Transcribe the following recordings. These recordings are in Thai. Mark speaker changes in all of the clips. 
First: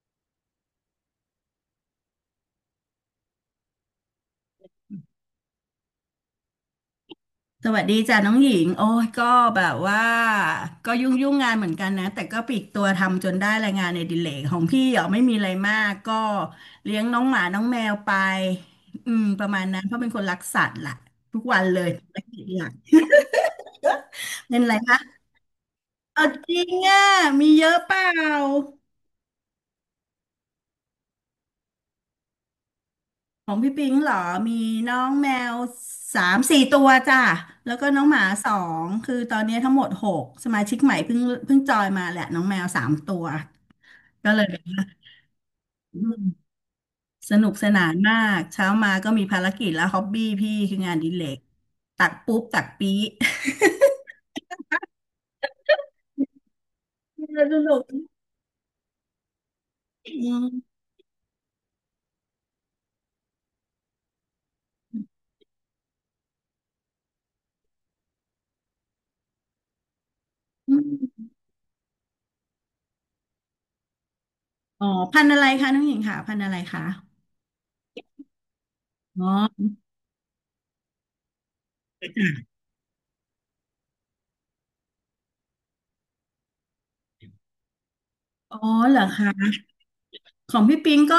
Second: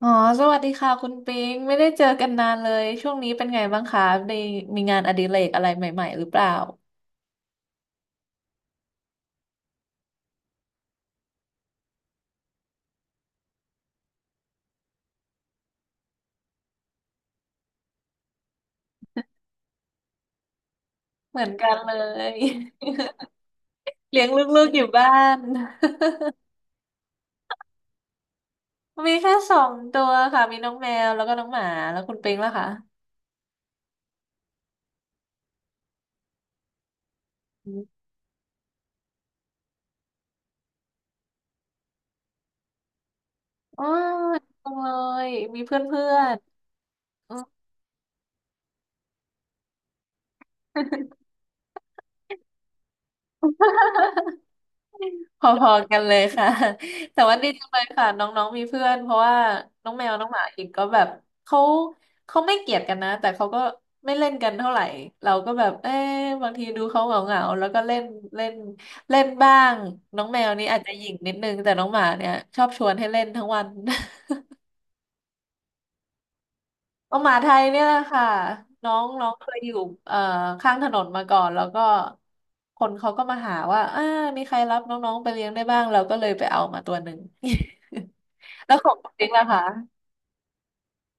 Speaker 1: อ๋อ สวัสดีค่ะคุณปิงไม่ได้เจอกันนานเลย ช่วงนี้เป็นไงบ้างคะได้มีงานอดิเรกอะไรใหม่ๆหรือเปล่า
Speaker 2: สวัสดีจ้ะน้องหญิง โอ้ยก็แบบว่า ก็ยุ่งงานเหมือนกันนะ แต่ก็ปลีกตัวทำจนได้รายงานในดิเลกของพี่เหรอไม่มีอะไรมากก็เลี้ยงน้องหมาน้องแมวไป อืม ประมาณนั้นเพราะเป็นคนรักสัตว์ล่ะ
Speaker 1: เห
Speaker 2: ทุ
Speaker 1: มื
Speaker 2: ก
Speaker 1: อน
Speaker 2: วัน
Speaker 1: กัน
Speaker 2: เลย
Speaker 1: เล
Speaker 2: ธุร
Speaker 1: ย
Speaker 2: กิจหลัก
Speaker 1: เลี้ยงล
Speaker 2: เป็
Speaker 1: ู
Speaker 2: น
Speaker 1: ก
Speaker 2: อะ
Speaker 1: ๆ
Speaker 2: ไร
Speaker 1: อยู่
Speaker 2: คะ
Speaker 1: บ้าน
Speaker 2: เอาจริงอ่ะมีเยอะเปล่า
Speaker 1: มีแค่สองตัวค่ะ มีน้องแมวแล้วก็น้องหมาแล้วคุณปิงล่ะคะ
Speaker 2: ของพี่ปิงเหรอ มีน้องแมวสามสี่ตัวจ้ะ แล้วก็น้องหมาสองคือตอนนี้ทั้งหมดหกสมาชิกใหม่เพิ่งจอยมาแหละน้องแมวสามตัว
Speaker 1: อ๋อ
Speaker 2: ก็เลยแบบ
Speaker 1: จัง
Speaker 2: ว่า
Speaker 1: เลย มีเพ
Speaker 2: อื
Speaker 1: ื่อ
Speaker 2: ม
Speaker 1: นๆอื
Speaker 2: ส
Speaker 1: ม
Speaker 2: นุกสนานมากเช้ามาก็มีภารกิจแล้วฮ็อบบี้พี่คืองานอดิเลกตักปุ๊บตักปี๊
Speaker 1: พอๆกันเลยค่ะ
Speaker 2: เอ
Speaker 1: แต่ว่า
Speaker 2: อ
Speaker 1: ดี
Speaker 2: ส
Speaker 1: จังเล
Speaker 2: นุก
Speaker 1: ยค่ะน้องๆมีเพื่อนเพราะว่าน้องแม
Speaker 2: อื
Speaker 1: วน้องหมาอีก
Speaker 2: ม
Speaker 1: ก็แบบเขาเขาไม่เกลียดกันนะแต่เขาก็ไม่เล่นกันเท่าไหร่เราก็แบบเอ๊ะบางทีดูเขาเหงาๆแล้วก็เล่นเล่นเล่นบ้างน้องแมวนี่
Speaker 2: อื
Speaker 1: อาจจะหยิ่ง
Speaker 2: ม
Speaker 1: นิดนึงแต่น้องหมาเนี่ยชอบชวนให้เล่นทั้งวัน
Speaker 2: อ๋อพันธุ์อะไรคะน้องหญิงค่ะพันธุ์อะไรคะ
Speaker 1: น้องหมาไทยเนี่ยแหละค่ะน้องน้
Speaker 2: อ๋
Speaker 1: อ
Speaker 2: อ
Speaker 1: งเคยอยู่เอ่อข้างถนนมาก่อนแล้วก็คนเขาก็มาหาว่าอ่ามีใครรับน้องๆไปเลี้ยงได้บ้างเราก็เลยไปเอามาตัวหนึ่ง
Speaker 2: อ๋อ
Speaker 1: แล้วขอ
Speaker 2: เห
Speaker 1: ง
Speaker 2: รอ
Speaker 1: คุณติ๊กนะ
Speaker 2: คะ
Speaker 1: คะ
Speaker 2: ของพี่ปิงก็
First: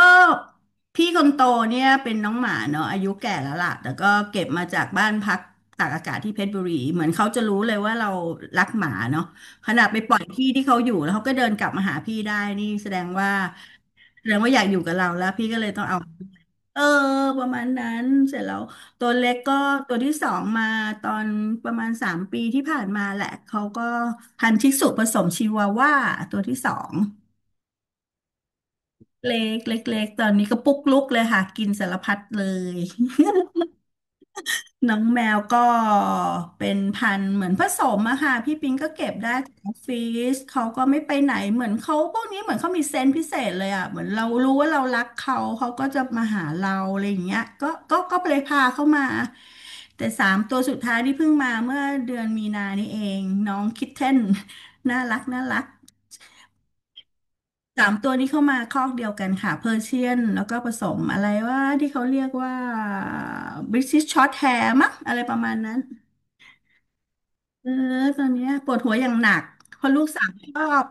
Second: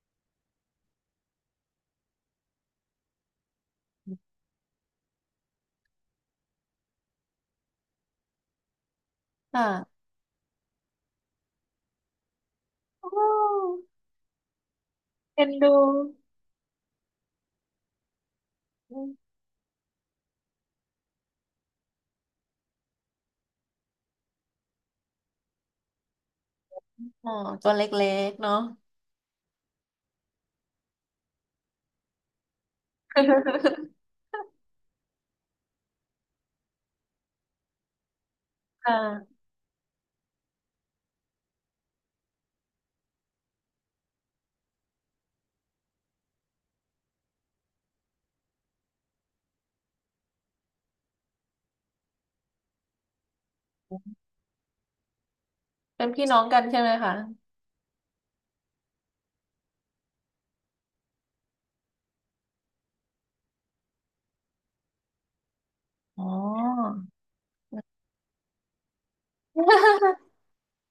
Speaker 2: พี่คนโตเนี่ยเป็นน้องหมาเนาะอายุแก่แล้วล่ะแต่ก็เก็บมาจากบ้านพักตากอากาศที่เพชรบุรีเหมือนเขาจะรู้เลยว่าเรารักหมาเนาะขนาดไป
Speaker 1: ค่ะ
Speaker 2: ปล่อยที่ที่เขาอยู่แล้วเขาก็เดินกลับมาหาพี่ได้นี่แสด
Speaker 1: โอ
Speaker 2: งว่า
Speaker 1: ้
Speaker 2: อยากอยู่กับเราแล้ว
Speaker 1: เอ็
Speaker 2: พี่
Speaker 1: น
Speaker 2: ก็เล
Speaker 1: ดู
Speaker 2: ยต้องเอาเออประมาณนั้นเสร็จแล้ว
Speaker 1: อ
Speaker 2: ตัวเล็
Speaker 1: ม
Speaker 2: กก็ตัวที่สองมาตอนประมาณสามปีที่ผ่านมาแหละเขาก็พันธุ์ชิสุผสมชิวาว่าตัวที่สอง
Speaker 1: อ๋อ ตัวเล็กๆเนาะ
Speaker 2: เล็กตอนนี้ก็ปุ๊กลุกเลยค่ะกินสารพัดเลย น้องแมวก็เป็นพันธุ์เหมือนผสมอะค่ะพี่ปิง
Speaker 1: ค
Speaker 2: ก็เก็บได้
Speaker 1: ่ะ
Speaker 2: จากออฟฟิศเขาก็ไม่ไปไหนเหมือนเขาพวกนี้เหมือนเขามีเซนส์พิเศษเลยอะเหมือนเรารู้ว่าเรารักเขาเขาก็จะมาหาเราอะไรอย่างเงี้ยก็เลยพาเข้ามาแต่สามตัวสุดท้ายที่เพิ่งมาเมื่อเดือนมีนานี้เองน้องคิทเทน น่ารักน่ารัก
Speaker 1: เป็นพี่น้องกันใช่ไหมคะ
Speaker 2: สามตัวนี้เข้ามาคอกเดียวกันค่ะเพอร์เชียนแล้วก็ผสมอะไรว่าที่เขาเรียกว่าบริ i ิชช็อตแฮร์มั้งอะไรประมาณนั้น
Speaker 1: อ๋อ
Speaker 2: เออตอนเนี้ยปวดหัวอย่างหนักเพราะลูกสาวชอบ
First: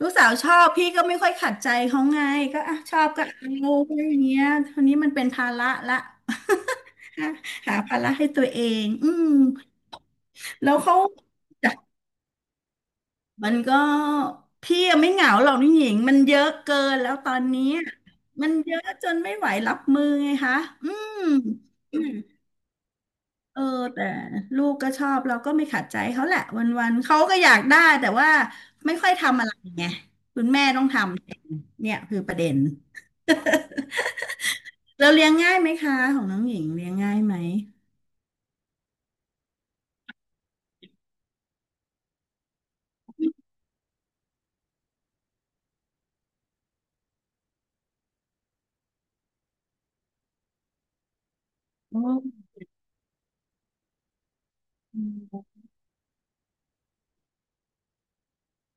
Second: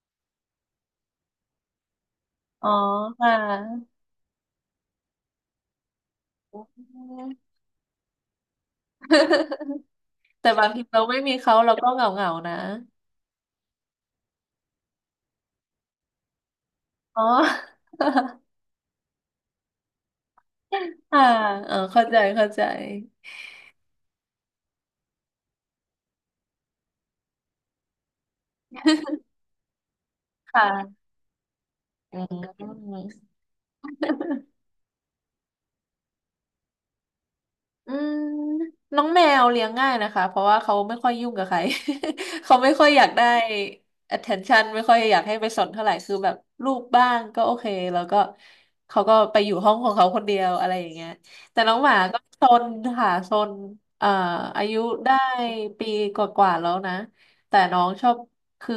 Speaker 2: พี่ก็ไม่ค่อยขัดใจเขาไงก็
Speaker 1: อ๋อ
Speaker 2: อ่ะชอบก็
Speaker 1: ค่ะ
Speaker 2: เอาอะไรอย่างเงี้ยทีนี้มันเป็นภาระละ
Speaker 1: อืม
Speaker 2: หาภาระให้ตัวเองอืม
Speaker 1: แต่บา
Speaker 2: แล้
Speaker 1: ง
Speaker 2: ว
Speaker 1: ที
Speaker 2: เขา
Speaker 1: เราไม่มีเขาเราก็เหงาเหงานะ
Speaker 2: มันก็พี่ยังไม่เหงาหรอกนี่หญิงมันเยอะเกินแล้ว
Speaker 1: อ๋อ
Speaker 2: ตอนนี้มันเยอะจนไม่ไหวรับมือไงคะ
Speaker 1: ค่ะเออ
Speaker 2: อื
Speaker 1: เข้าใจ
Speaker 2: ม
Speaker 1: เข้าใจ
Speaker 2: เออแต่ลูกก็ชอบเราก็ไม่ขัดใจเขาแหละวันๆเขาก็อยากได้แต่ว่าไม่ค่อยทำอะไรไงคุณ
Speaker 1: ค
Speaker 2: แม่ต้องท
Speaker 1: ่ะ
Speaker 2: ำเนี่ย
Speaker 1: อื
Speaker 2: คือประเด็น
Speaker 1: ม
Speaker 2: เราเลี้ยงง่ายไหมคะของน้องหญิงเลี้ยงง่ายไหม
Speaker 1: อืมน้องแมวเลี้ยงง่ายนะคะเพราะว่าเขาไม่ค่อยยุ่งกับใคร เขาไม่ค่อยอยากได้ attention ไม่ค่อยอยากให้ไปสนเท่าไหร่คือแบบลูปบ้างก็โอเคแล้วก็เขาก็ไปอยู่ห้องของเขาคนเดียวอะไรอย่างเงี้ยแต่น้องหมาก็ซ
Speaker 2: โอ
Speaker 1: นค่ะซนเอ่ออายุได้ปีกว่าๆแล้วนะแต่น้องชอบคือ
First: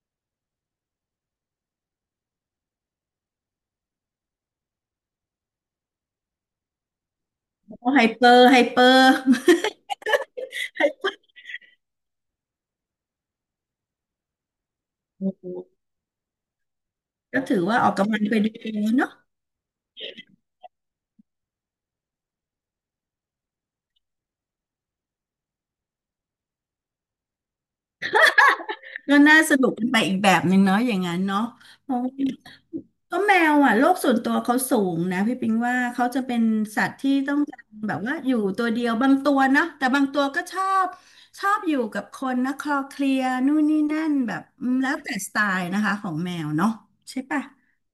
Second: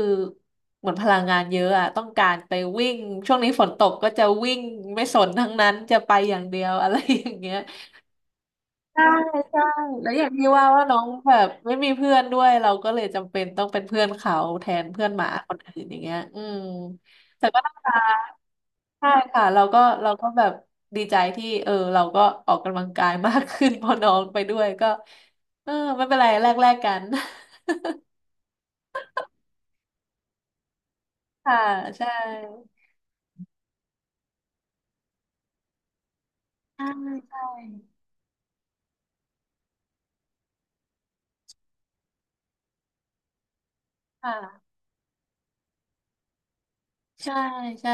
Speaker 1: เหมือนพลังงานเยอะอะต้องการไปวิ่งช่วงนี้ฝนตกก็จะวิ่งไม่สนทั้งนั้นจะไปอย่างเดียวอะไรอย่างเงี้ย
Speaker 2: ้ไฮเปอร์ไฮเปอ
Speaker 1: ใช่
Speaker 2: ร์
Speaker 1: ใช่แล้วอย่างที่ว่าว่าน้องแบบไม่มีเพื่อนด้วยเราก็เลยจำเป็นต้องเป็นเพื่อนเขาแทนเพื่อนหมาคนอื่น อย่างเงี้ยอืม
Speaker 2: ก็
Speaker 1: แต่
Speaker 2: ถื
Speaker 1: ก็
Speaker 2: อ
Speaker 1: น่า
Speaker 2: ว่าอ
Speaker 1: รั
Speaker 2: อก
Speaker 1: ก
Speaker 2: กำลังไปด้วย
Speaker 1: ใช่
Speaker 2: เนาะ
Speaker 1: ค่ะเราก็แบบดีใจที่เออเราก็ออกกำลังกายมากขึ้น พอน้องไปด้วยก็เออไม่เป็นไรแลกแลกกัน
Speaker 2: ก็น่าสนุกเป็นไปอีกแบบหนึ่งเนาะอย่างนั้นเนาะ
Speaker 1: ค่ะ
Speaker 2: เพราะ
Speaker 1: ใช่
Speaker 2: ว่าก็แมวอ่ะโลกส่วนตัวเขาสูงนะพี่ปิงว่าเขาจะเป็นสั
Speaker 1: ใช่
Speaker 2: ตว์ที่ต้อ
Speaker 1: ใช่
Speaker 2: งการแบบว่าอยู่ตัวเดียวบางตัวเนาะแต่บางตัวก็ชอบอยู่กับคนนะคลอเคลียร์นู่นนี่นั่นแบบอื
Speaker 1: ค่ะ
Speaker 2: มแล้วแต่สไตล์นะคะของแมวเนาะใช่
Speaker 1: ใช่
Speaker 2: ปะ
Speaker 1: ใช่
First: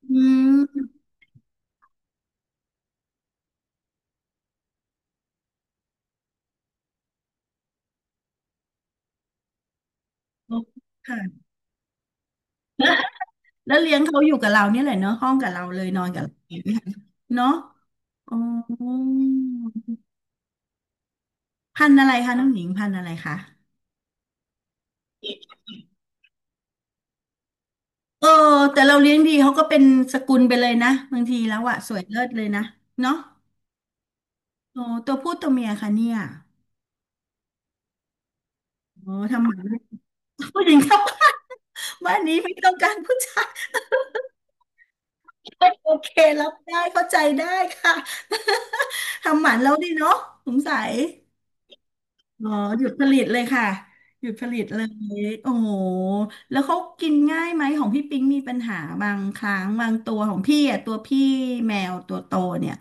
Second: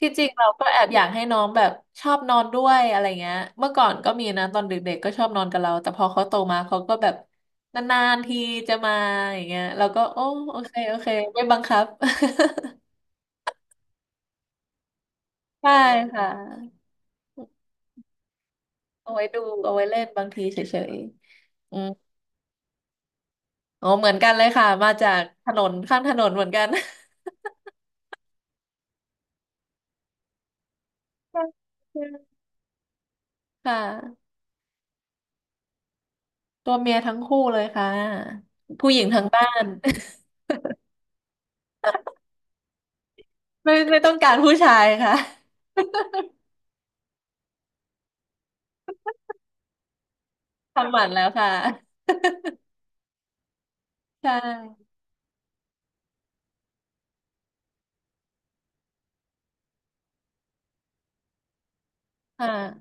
Speaker 1: ที่จ
Speaker 2: อื
Speaker 1: ริงเรา
Speaker 2: ม
Speaker 1: ก็แอบอยากให้น้องแบบชอบนอนด้วยอะไรเงี้ยเมื่อก่อนก็มีนะตอนเด็กๆก็ชอบนอนกับเราแต่พอเขาโตมาเขาก็แบบนานๆทีจะมาอย่างเงี้ยเราก็โอ้
Speaker 2: โอ
Speaker 1: โอเค
Speaker 2: เค
Speaker 1: โอเคไม่
Speaker 2: ค่ะ
Speaker 1: บังคับ
Speaker 2: แล้วเลี้ยงเขาอยู่กับเราเนี่ยแหละเนาะห้องกับ เรา
Speaker 1: ใช่
Speaker 2: เลยนอนกั
Speaker 1: ค่
Speaker 2: บเราเลย
Speaker 1: ะ
Speaker 2: เนาะอ๋อ
Speaker 1: เอาไว้ดูเอาไว้เล่นบางทีเฉยๆอื
Speaker 2: พั
Speaker 1: ม
Speaker 2: นธุ์อะไรคะน้องหญิงพันธุ์อะไรคะ
Speaker 1: อ๋อเหมือนกันเลยค่ะมาจากถนนข้างถนนเหมือนกัน
Speaker 2: เออแต่เราเลี้ยงดีเขาก็เป็นสกุลไปเลยนะบางที
Speaker 1: ใช่
Speaker 2: แล้วอะสว
Speaker 1: ใช่
Speaker 2: ยเลิศเลยนะเนาะ
Speaker 1: ค่ะ
Speaker 2: โอ้ตัวผู้ตัวเมียค่ะเนี่ย
Speaker 1: ตัวเมียทั้งคู่เลยค่ะผู้หญิง
Speaker 2: โอ้
Speaker 1: ทั้งบ้า
Speaker 2: ทำหมัน
Speaker 1: น
Speaker 2: ผู้หญิงครับบ้านบ้านนี้ไม่ต้องการผู้ชา
Speaker 1: ไม่ไม่ต้องการผู้ชายค่ะ
Speaker 2: ยโอเครับได้เข้าใจได้ค่ะ ทำหมันแล้วดีเนาะสงสัย
Speaker 1: ทำหมันแล้วค่ะ
Speaker 2: อ๋อหยุดผลิตเลยค่ะหยุ
Speaker 1: ใช่
Speaker 2: ดผลิตเลยโอ้โหแล้วเขากินง่ายไหมของพี่ปิ๊งมีปัญหาบางครั้งบางตัวของพี่อ่ะตัวพี่แมวตัวโต
Speaker 1: ค่ะ
Speaker 2: เนี่ย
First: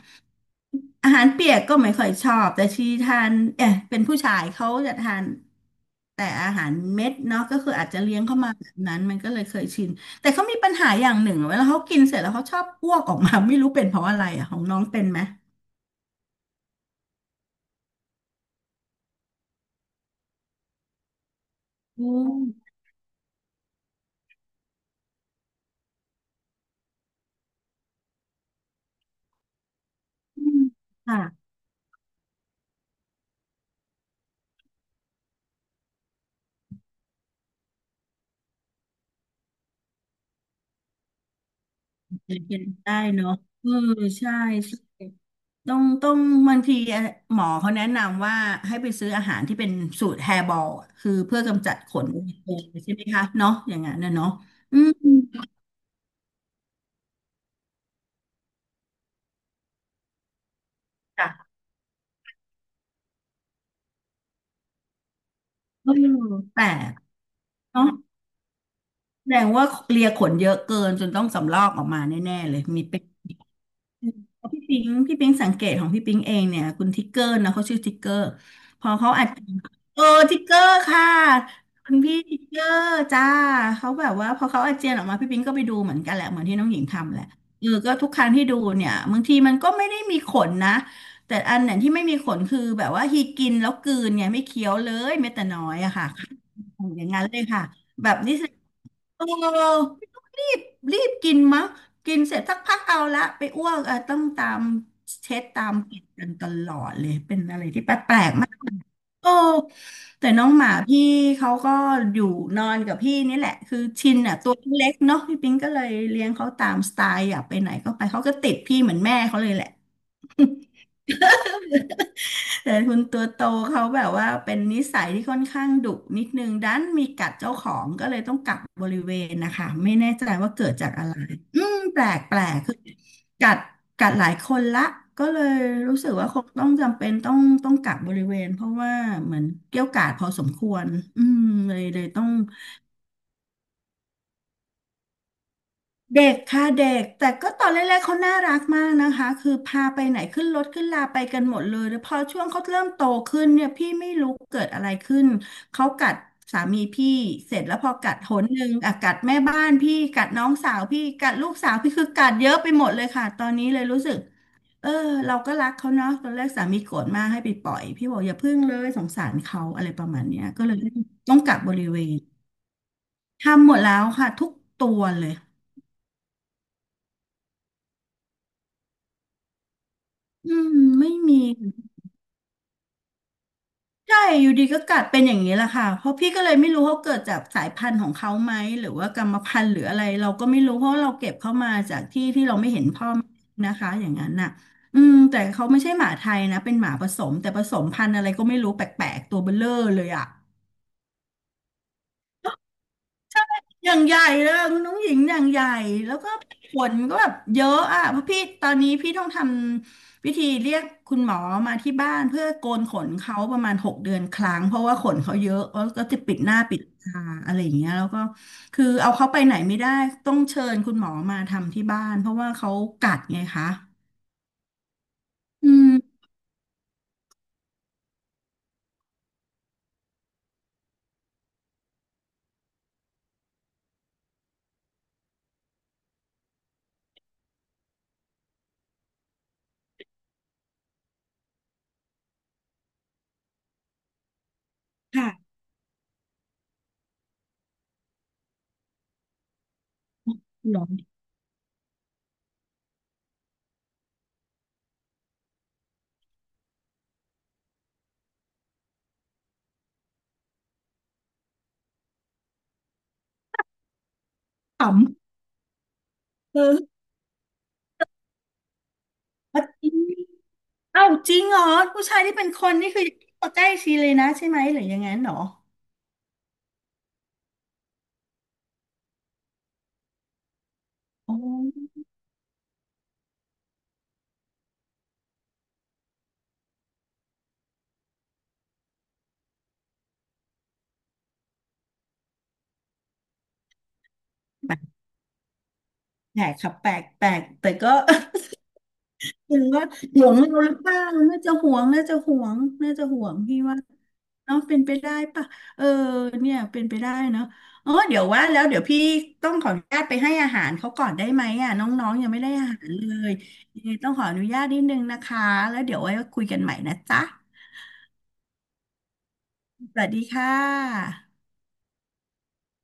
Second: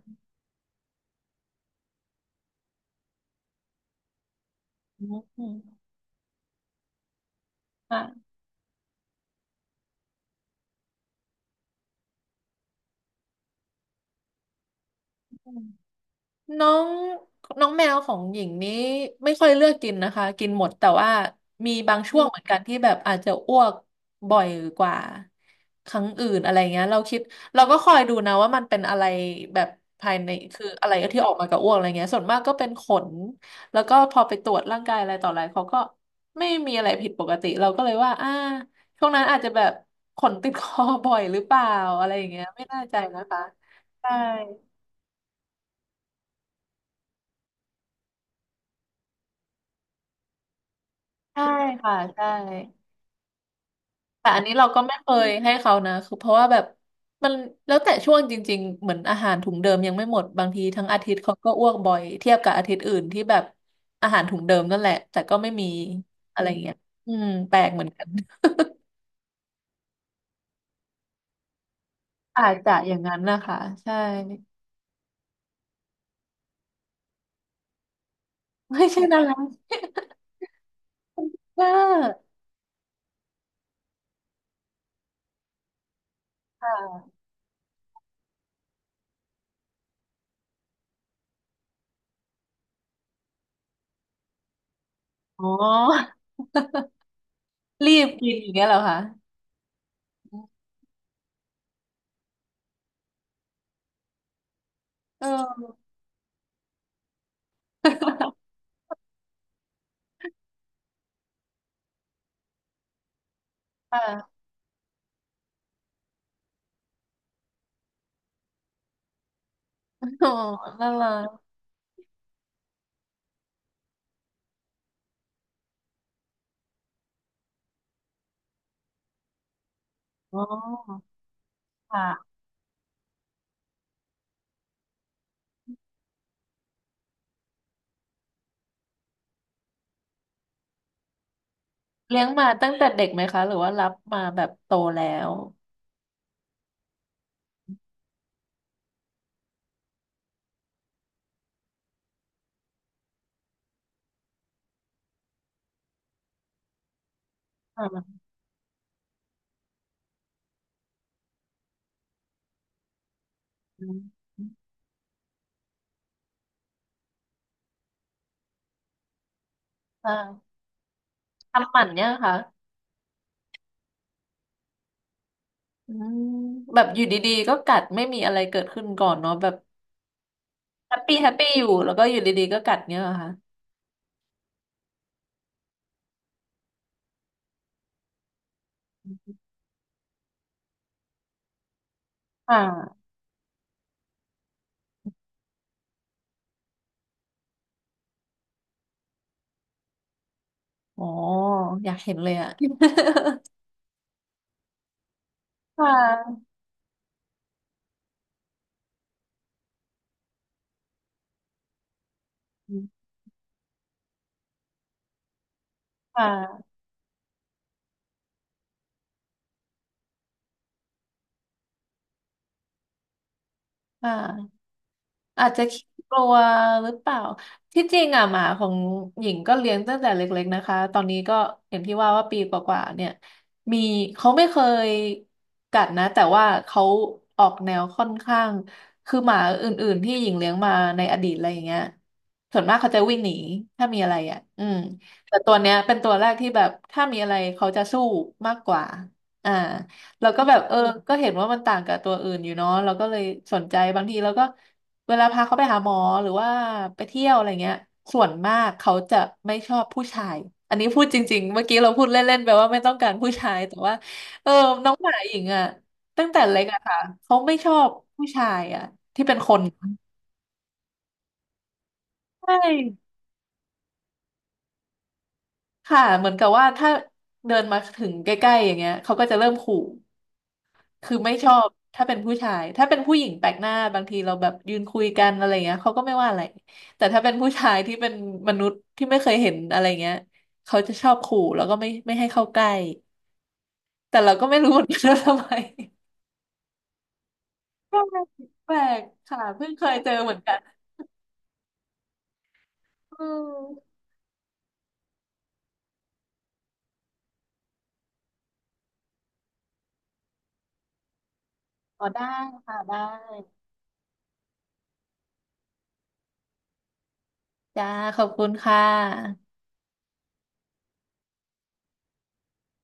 Speaker 2: อาหารเปียกก็ไม่ค่อยชอบแต่ชีทานเอ๊ะเป็นผู้ชายเขาจะ
Speaker 1: อ
Speaker 2: ทาน
Speaker 1: ืม
Speaker 2: แต่อาหารเม็ดเนาะก็คืออาจจะเลี้ยง
Speaker 1: ค่
Speaker 2: เข้ามาแบบนั้นมันก็เลยเคยชินแต่เขามีปัญหาอย่างหนึ่งเวลาเขากินเสร็จแล้วเขาชอบอ้วกออกมาไม่รู้เป็นเพราะอะไรอ่ะของน้องเป็นไหม
Speaker 1: ะ น้องน้องแมวของหญิงนี้ไม่ค่อยเลือกกินนะคะกินหมดแต่ว่ามีบาง
Speaker 2: อื
Speaker 1: ช่วงเหมือนกัน
Speaker 2: ม
Speaker 1: ที่แบบอาจจะอ้วกบ่อยกว่าครั้งอื่นอะไรเงี้ยเราก็คอยดูนะว่ามันเป็นอะไรแบบภายใน
Speaker 2: อืม
Speaker 1: คืออะไร
Speaker 2: ค่ะ
Speaker 1: ที่ออกมากับอ้วกอะไรเงี้ยส่วนมากก็เป็นขนแล้วก็พอไปตรวจร่างกายอะไรต่ออะไรเขาก็ไม่มีอะไรผิดปกติเราก็เลยว่าอ่าช่วงนั้นอาจจะแบบขนติดคอบ่อยหรือเปล่าอะไรอย่า
Speaker 2: เป
Speaker 1: งเงี้ย
Speaker 2: ็
Speaker 1: ไม่
Speaker 2: น
Speaker 1: แน่
Speaker 2: ได้
Speaker 1: ใจนะ
Speaker 2: เนาะ
Speaker 1: คะ
Speaker 2: เออ
Speaker 1: ใช่
Speaker 2: ใช่ใช่ต้องบางทีหมอเขาแนะนำว่าให้ไปซื้ออาหารที่เป็นสูตรแฮร์บอลคือเพื่อ
Speaker 1: ใช่
Speaker 2: กำจัดข
Speaker 1: ค่ะ
Speaker 2: นเ
Speaker 1: ใช่
Speaker 2: องใช่ไหมคะเนาะอย่างนั้นนะ
Speaker 1: แต่
Speaker 2: เนาะ
Speaker 1: อันนี้เรา
Speaker 2: อื
Speaker 1: ก็ไม่เค
Speaker 2: ม
Speaker 1: ยให้เขานะคือเพราะว่าแบบมันแล้วแต่ช่วงจริงๆเหมือนอาหารถุงเดิมยังไม่หมดบางทีทั้งอาทิตย์เขาก็
Speaker 2: จ้ะ
Speaker 1: อ้วกบ่อยเทียบกับอาทิตย์อื่นที่แบบอาหารถุงเดิมนั่นแหละแต่ก็ไม่มี
Speaker 2: เออ
Speaker 1: อะไร
Speaker 2: แต่
Speaker 1: เงี้ยอืมแปลกเหมื
Speaker 2: เนาะ
Speaker 1: อนกัน
Speaker 2: แสดงว่าเลียขนเยอะเกินจนต้องสำรอกออกมาแน่
Speaker 1: อา
Speaker 2: ๆเล
Speaker 1: จ
Speaker 2: ย
Speaker 1: จะ
Speaker 2: มี
Speaker 1: อย่า
Speaker 2: เป็
Speaker 1: ง
Speaker 2: น
Speaker 1: นั้นนะคะใช่
Speaker 2: อืมพี่ปิงสังเกตของพี่ปิงเองเนี่ยคุณทิกเกอร์นะเขาชื่อทิกเกอร์พ
Speaker 1: ไม่
Speaker 2: อ
Speaker 1: ใช่
Speaker 2: เขา
Speaker 1: นา
Speaker 2: อัด
Speaker 1: รัส
Speaker 2: เออทิกเกอร์ค่ะ
Speaker 1: ก
Speaker 2: คุณพี่
Speaker 1: า
Speaker 2: ทิกเกอร์จ้าเขาแบบว่าพอเขาอาเจียนออกมาพี่ปิงก็ไปดูเหมือนกันแหละเหมือนที่น้อง
Speaker 1: ค่
Speaker 2: หญิงทำแห
Speaker 1: ะ
Speaker 2: ละเออก็ทุกครั้งที่ดูเนี่ยบางทีมันก็ไม่ได้มีขนนะแต่อันเนี่ยที่ไม่มีขนคือแบบว่าฮีกินแล้วกลืนไงไม่เคี้ยวเลยแม้แต่
Speaker 1: อ๋
Speaker 2: น้อยอะค่ะ
Speaker 1: อ
Speaker 2: โอ้อย่างนั้นเลยค่ะ
Speaker 1: รีบ
Speaker 2: แบบ
Speaker 1: กิ
Speaker 2: นี้
Speaker 1: นอ
Speaker 2: สิ
Speaker 1: ย่างเงี้ยเหรอคะ
Speaker 2: เออไม่ต้องรีบรีบกินมะกินเสร็จสักพักเอาละไปอ้วกเออต้องตาม
Speaker 1: เอ
Speaker 2: เช็ดตาม
Speaker 1: อ
Speaker 2: ปิดกันตลอดเลยเป็นอะไรที่แปล กๆมากโอ้แต่น้องหมาพี่เขาก็อยู่นอนกับพี่นี่แหละคือชินอ่ะ
Speaker 1: ค่ะ
Speaker 2: ตัวเล็กเนาะพี่ปิงก็เลยเลี้ยงเขาตามสไตล์อยากไปไหนก็ไปเขาก็ติดพี่เหมือนแม่เขาเลยแหละ
Speaker 1: อ๋อน่ารัก
Speaker 2: แต่คุณตัวโตเขาแบบว่าเป็นนิสัยที่ค่อนข้างดุนิดนึงดันมีกัดเจ้าของก็เลยต้องกักบริเวณนะคะไม่แน่ใจ
Speaker 1: อ๋
Speaker 2: ว่าเกิดจากอะ
Speaker 1: อ
Speaker 2: ไรอืมแปลก
Speaker 1: ค่ะ
Speaker 2: แปลกคือกัดกัดหลายคนละก็เลยรู้สึกว่าคงต้องจำเป็นต้องกักบริเวณเพราะว่าเหมือนเกรี้ยวกราดพอสมควรอืมเลย
Speaker 1: เลี้
Speaker 2: ต้อ
Speaker 1: ยง
Speaker 2: ง
Speaker 1: มาตั้งแต่เด็กไหมคะหรือว่ารับมาแบบโตแล้ว
Speaker 2: เด็กค่ะเด็กแต่ก็ตอนแรกๆเขาน่ารักมากนะคะคือพาไปไหนขึ้นรถขึ้นลาไปกันหมดเลยแล้วพอช่วงเขาเริ่มโตขึ้นเนี่ยพี่ไม่รู้เกิดอะไรขึ้นเขากัดสามีพี่เสร็จแล้วพอกัด
Speaker 1: อ่า
Speaker 2: หนหนึ่งอ่ะกัดแม่บ้านพี่กัดน้องสาวพี่กัดลูกสาวพี่คือกัดเยอะไปหมดเลยค่ะตอนนี้เลยรู้สึกเออเราก็รักเขาเนาะตอนแรกสามีโกรธมากให้ไปปล่อยพี่บอกอย่าพึ่งเลยสงสารเขาอะไรประมาณเนี้ย
Speaker 1: อ่า
Speaker 2: ก็เลยต้องกักบ
Speaker 1: ทำหมั
Speaker 2: ริ
Speaker 1: น
Speaker 2: เว
Speaker 1: เนี่ย
Speaker 2: ณ
Speaker 1: ค่ะ
Speaker 2: ทำหมดแล้วค่ะทุกตัวเลย
Speaker 1: อืมแบบอยู่ดีๆก็กัดไม่มีอะไรเกิดขึ้นก่อนเนาะแบบ
Speaker 2: อืม
Speaker 1: แฮป
Speaker 2: ไม่
Speaker 1: ปี้แฮป
Speaker 2: มี
Speaker 1: ปี้อยู่แล้วก็อยู่ดีๆก็กัดเนี่ยเหรอค่ะ
Speaker 2: ใช่อยู่ดีก็กัดเป็นอย่างนี้แหละค่ะเพราะพี่ก็เลยไม่รู้เขาเกิดจากสายพันธุ์ของเขาไหมหรือว่ากรรมพันธุ์หรืออะไรเราก็ไม่รู้เพราะเราเก็บเข้ามาจากที่ที่
Speaker 1: ค่
Speaker 2: เราไม่เห็นพ่อ
Speaker 1: ะ
Speaker 2: แม่นะคะอย่างนั้นน่ะอืมแต่เขาไม่ใช่หมาไทยนะเป็นหมาผสมแต่ผสมพันธุ์อะไรก็ไม่รู้แปลกๆตัวเบ้อเร่อเลยอ่ะ
Speaker 1: อ๋ออยากเห็นเลยอะ
Speaker 2: อย่างใหญ่เลยคุณน้องหญิงอย่างใหญ่
Speaker 1: ค่
Speaker 2: แล้วก็
Speaker 1: ะ
Speaker 2: ผลก็แบบเยอะอ่ะเพราะพี่ตอนนี้พี่ต้องทำวิธีเรียกคุณหมอมาที่บ้านเพื่อโกนขนเขาประมาณ6 เดือนครั้งเพราะว่าขนเขาเยอะแล้วก็
Speaker 1: ค
Speaker 2: จะปิดหน้า
Speaker 1: ่ะ
Speaker 2: ปิดตาอะไรอย่างเงี้ยแล้วก็คือเอาเขาไปไหนไม่ได้ต้องเชิญคุณหมอมาทำที่บ้านเพราะว่าเขากัดไงคะ
Speaker 1: ค่ะ อาจจะ
Speaker 2: อื
Speaker 1: ขี้กลั
Speaker 2: ม
Speaker 1: วหรือเปล่าที่จริงอ่ะหมาของหญิงก็เลี้ยงตั้งแต่เล็กๆนะคะตอนนี้ก็อย่างที่ว่าว่าปีกว่าๆเนี่ยมีเขาไม่เคยกัดนะแต่ว่าเขาออกแนวค่อนข้างคือหมาอื่นๆที่หญิงเลี้ยงมาในอดีตอะไรอย่างเงี้ยส่วนมากเขาจะวิ่งหนีถ้ามีอะไรอ่ะอืมแต่
Speaker 2: ค่ะ
Speaker 1: ตัวเนี้ยเป็นตัวแรกที่แบบถ้ามีอะไรเขาจะสู้มากกว่าอ่าเราก็แบบเอ
Speaker 2: หล
Speaker 1: อ
Speaker 2: อน
Speaker 1: ก็เห็นว่ามันต่างกับตัวอื่นอยู่เนาะเราก็เลยสนใจบางทีเราก็ เวลาพาเขาไปหาหมอหรือว่าไปเที่ยวอะไรเงี้ยส่วนมากเขาจะไม่ชอบผู้ชายอันนี้พูดจริงๆเมื่อกี้เราพูดเล่นๆไปว่าไม่ต้องการผู้ชายแต่ว่าเออน้อง
Speaker 2: ข
Speaker 1: หมาหญิงอ่ะตั้งแต่
Speaker 2: ำ
Speaker 1: เล็ก
Speaker 2: เออ
Speaker 1: อะค่ะเขาไม่ชอบผู้ชายอ่ะ
Speaker 2: จริงเอ้าจริงเหรอผู้ชายที่เป็
Speaker 1: ใช
Speaker 2: นคนนี่คือ
Speaker 1: ่
Speaker 2: ใกล้ชีเลยนะใช่ไหมหรือยังงั้นเหรอ
Speaker 1: ค่ะเหมือนกับว่าถ้าเดินมาถึงใกล้ๆอย่างเงี้ยเขาก็จะเริ่มขู่ คือไม่
Speaker 2: อ
Speaker 1: ชอบ
Speaker 2: อ
Speaker 1: ถ้าเป็นผู้ชายถ้าเป็นผู้หญิงแปลกหน้าบางทีเราแบบยืนคุยกันอะไรเงี้ยเขาก็ไม่ว่าอะไรแต่ถ้าเป็นผู้ชายที่เป็นมนุษย์ที่ไม่เคยเห็นอะไรเงี้ยเขาจะชอบขู่แล้วก็ไม่ให้เข้าใกล้แต่เราก็ไม่รู้
Speaker 2: แปล
Speaker 1: เห
Speaker 2: ก
Speaker 1: มือนกันว่าทำไม
Speaker 2: ครับแปลกแปลกแต่
Speaker 1: แป
Speaker 2: ก็
Speaker 1: ล กแปลกค่ะ
Speaker 2: ถึง
Speaker 1: เพิ่งเค
Speaker 2: ว่า
Speaker 1: ยเจอ
Speaker 2: ห่ว
Speaker 1: เหมื
Speaker 2: ง
Speaker 1: อน
Speaker 2: เรา
Speaker 1: กัน
Speaker 2: หรือเปล่าน่าจะห่วงน่าจะห่วงน่าจะห่
Speaker 1: อื
Speaker 2: วงพี่ว่า
Speaker 1: ม
Speaker 2: เนาะเป็นไปได้ปะเออเนี่ยเป็นไปได้เนาะอ๋อเดี๋ยวว่าแล้วเดี๋ยวพี่ต้องขออนุญาตไปให้อาหารเขาก่อนได้ไหมอ่ะน
Speaker 1: อ๋อ
Speaker 2: ้องๆ
Speaker 1: ได้
Speaker 2: ยังไม่ได้อา
Speaker 1: ค่ะ
Speaker 2: หาร
Speaker 1: ได้
Speaker 2: เลยยังไงต้องขออนุญาตนิดนึงนะคะแล้วเดี๋ยวไว้คุยกันใหม่นะจ๊ะ
Speaker 1: จ้าขอบคุณค่ะ
Speaker 2: สวัสดีค่ะ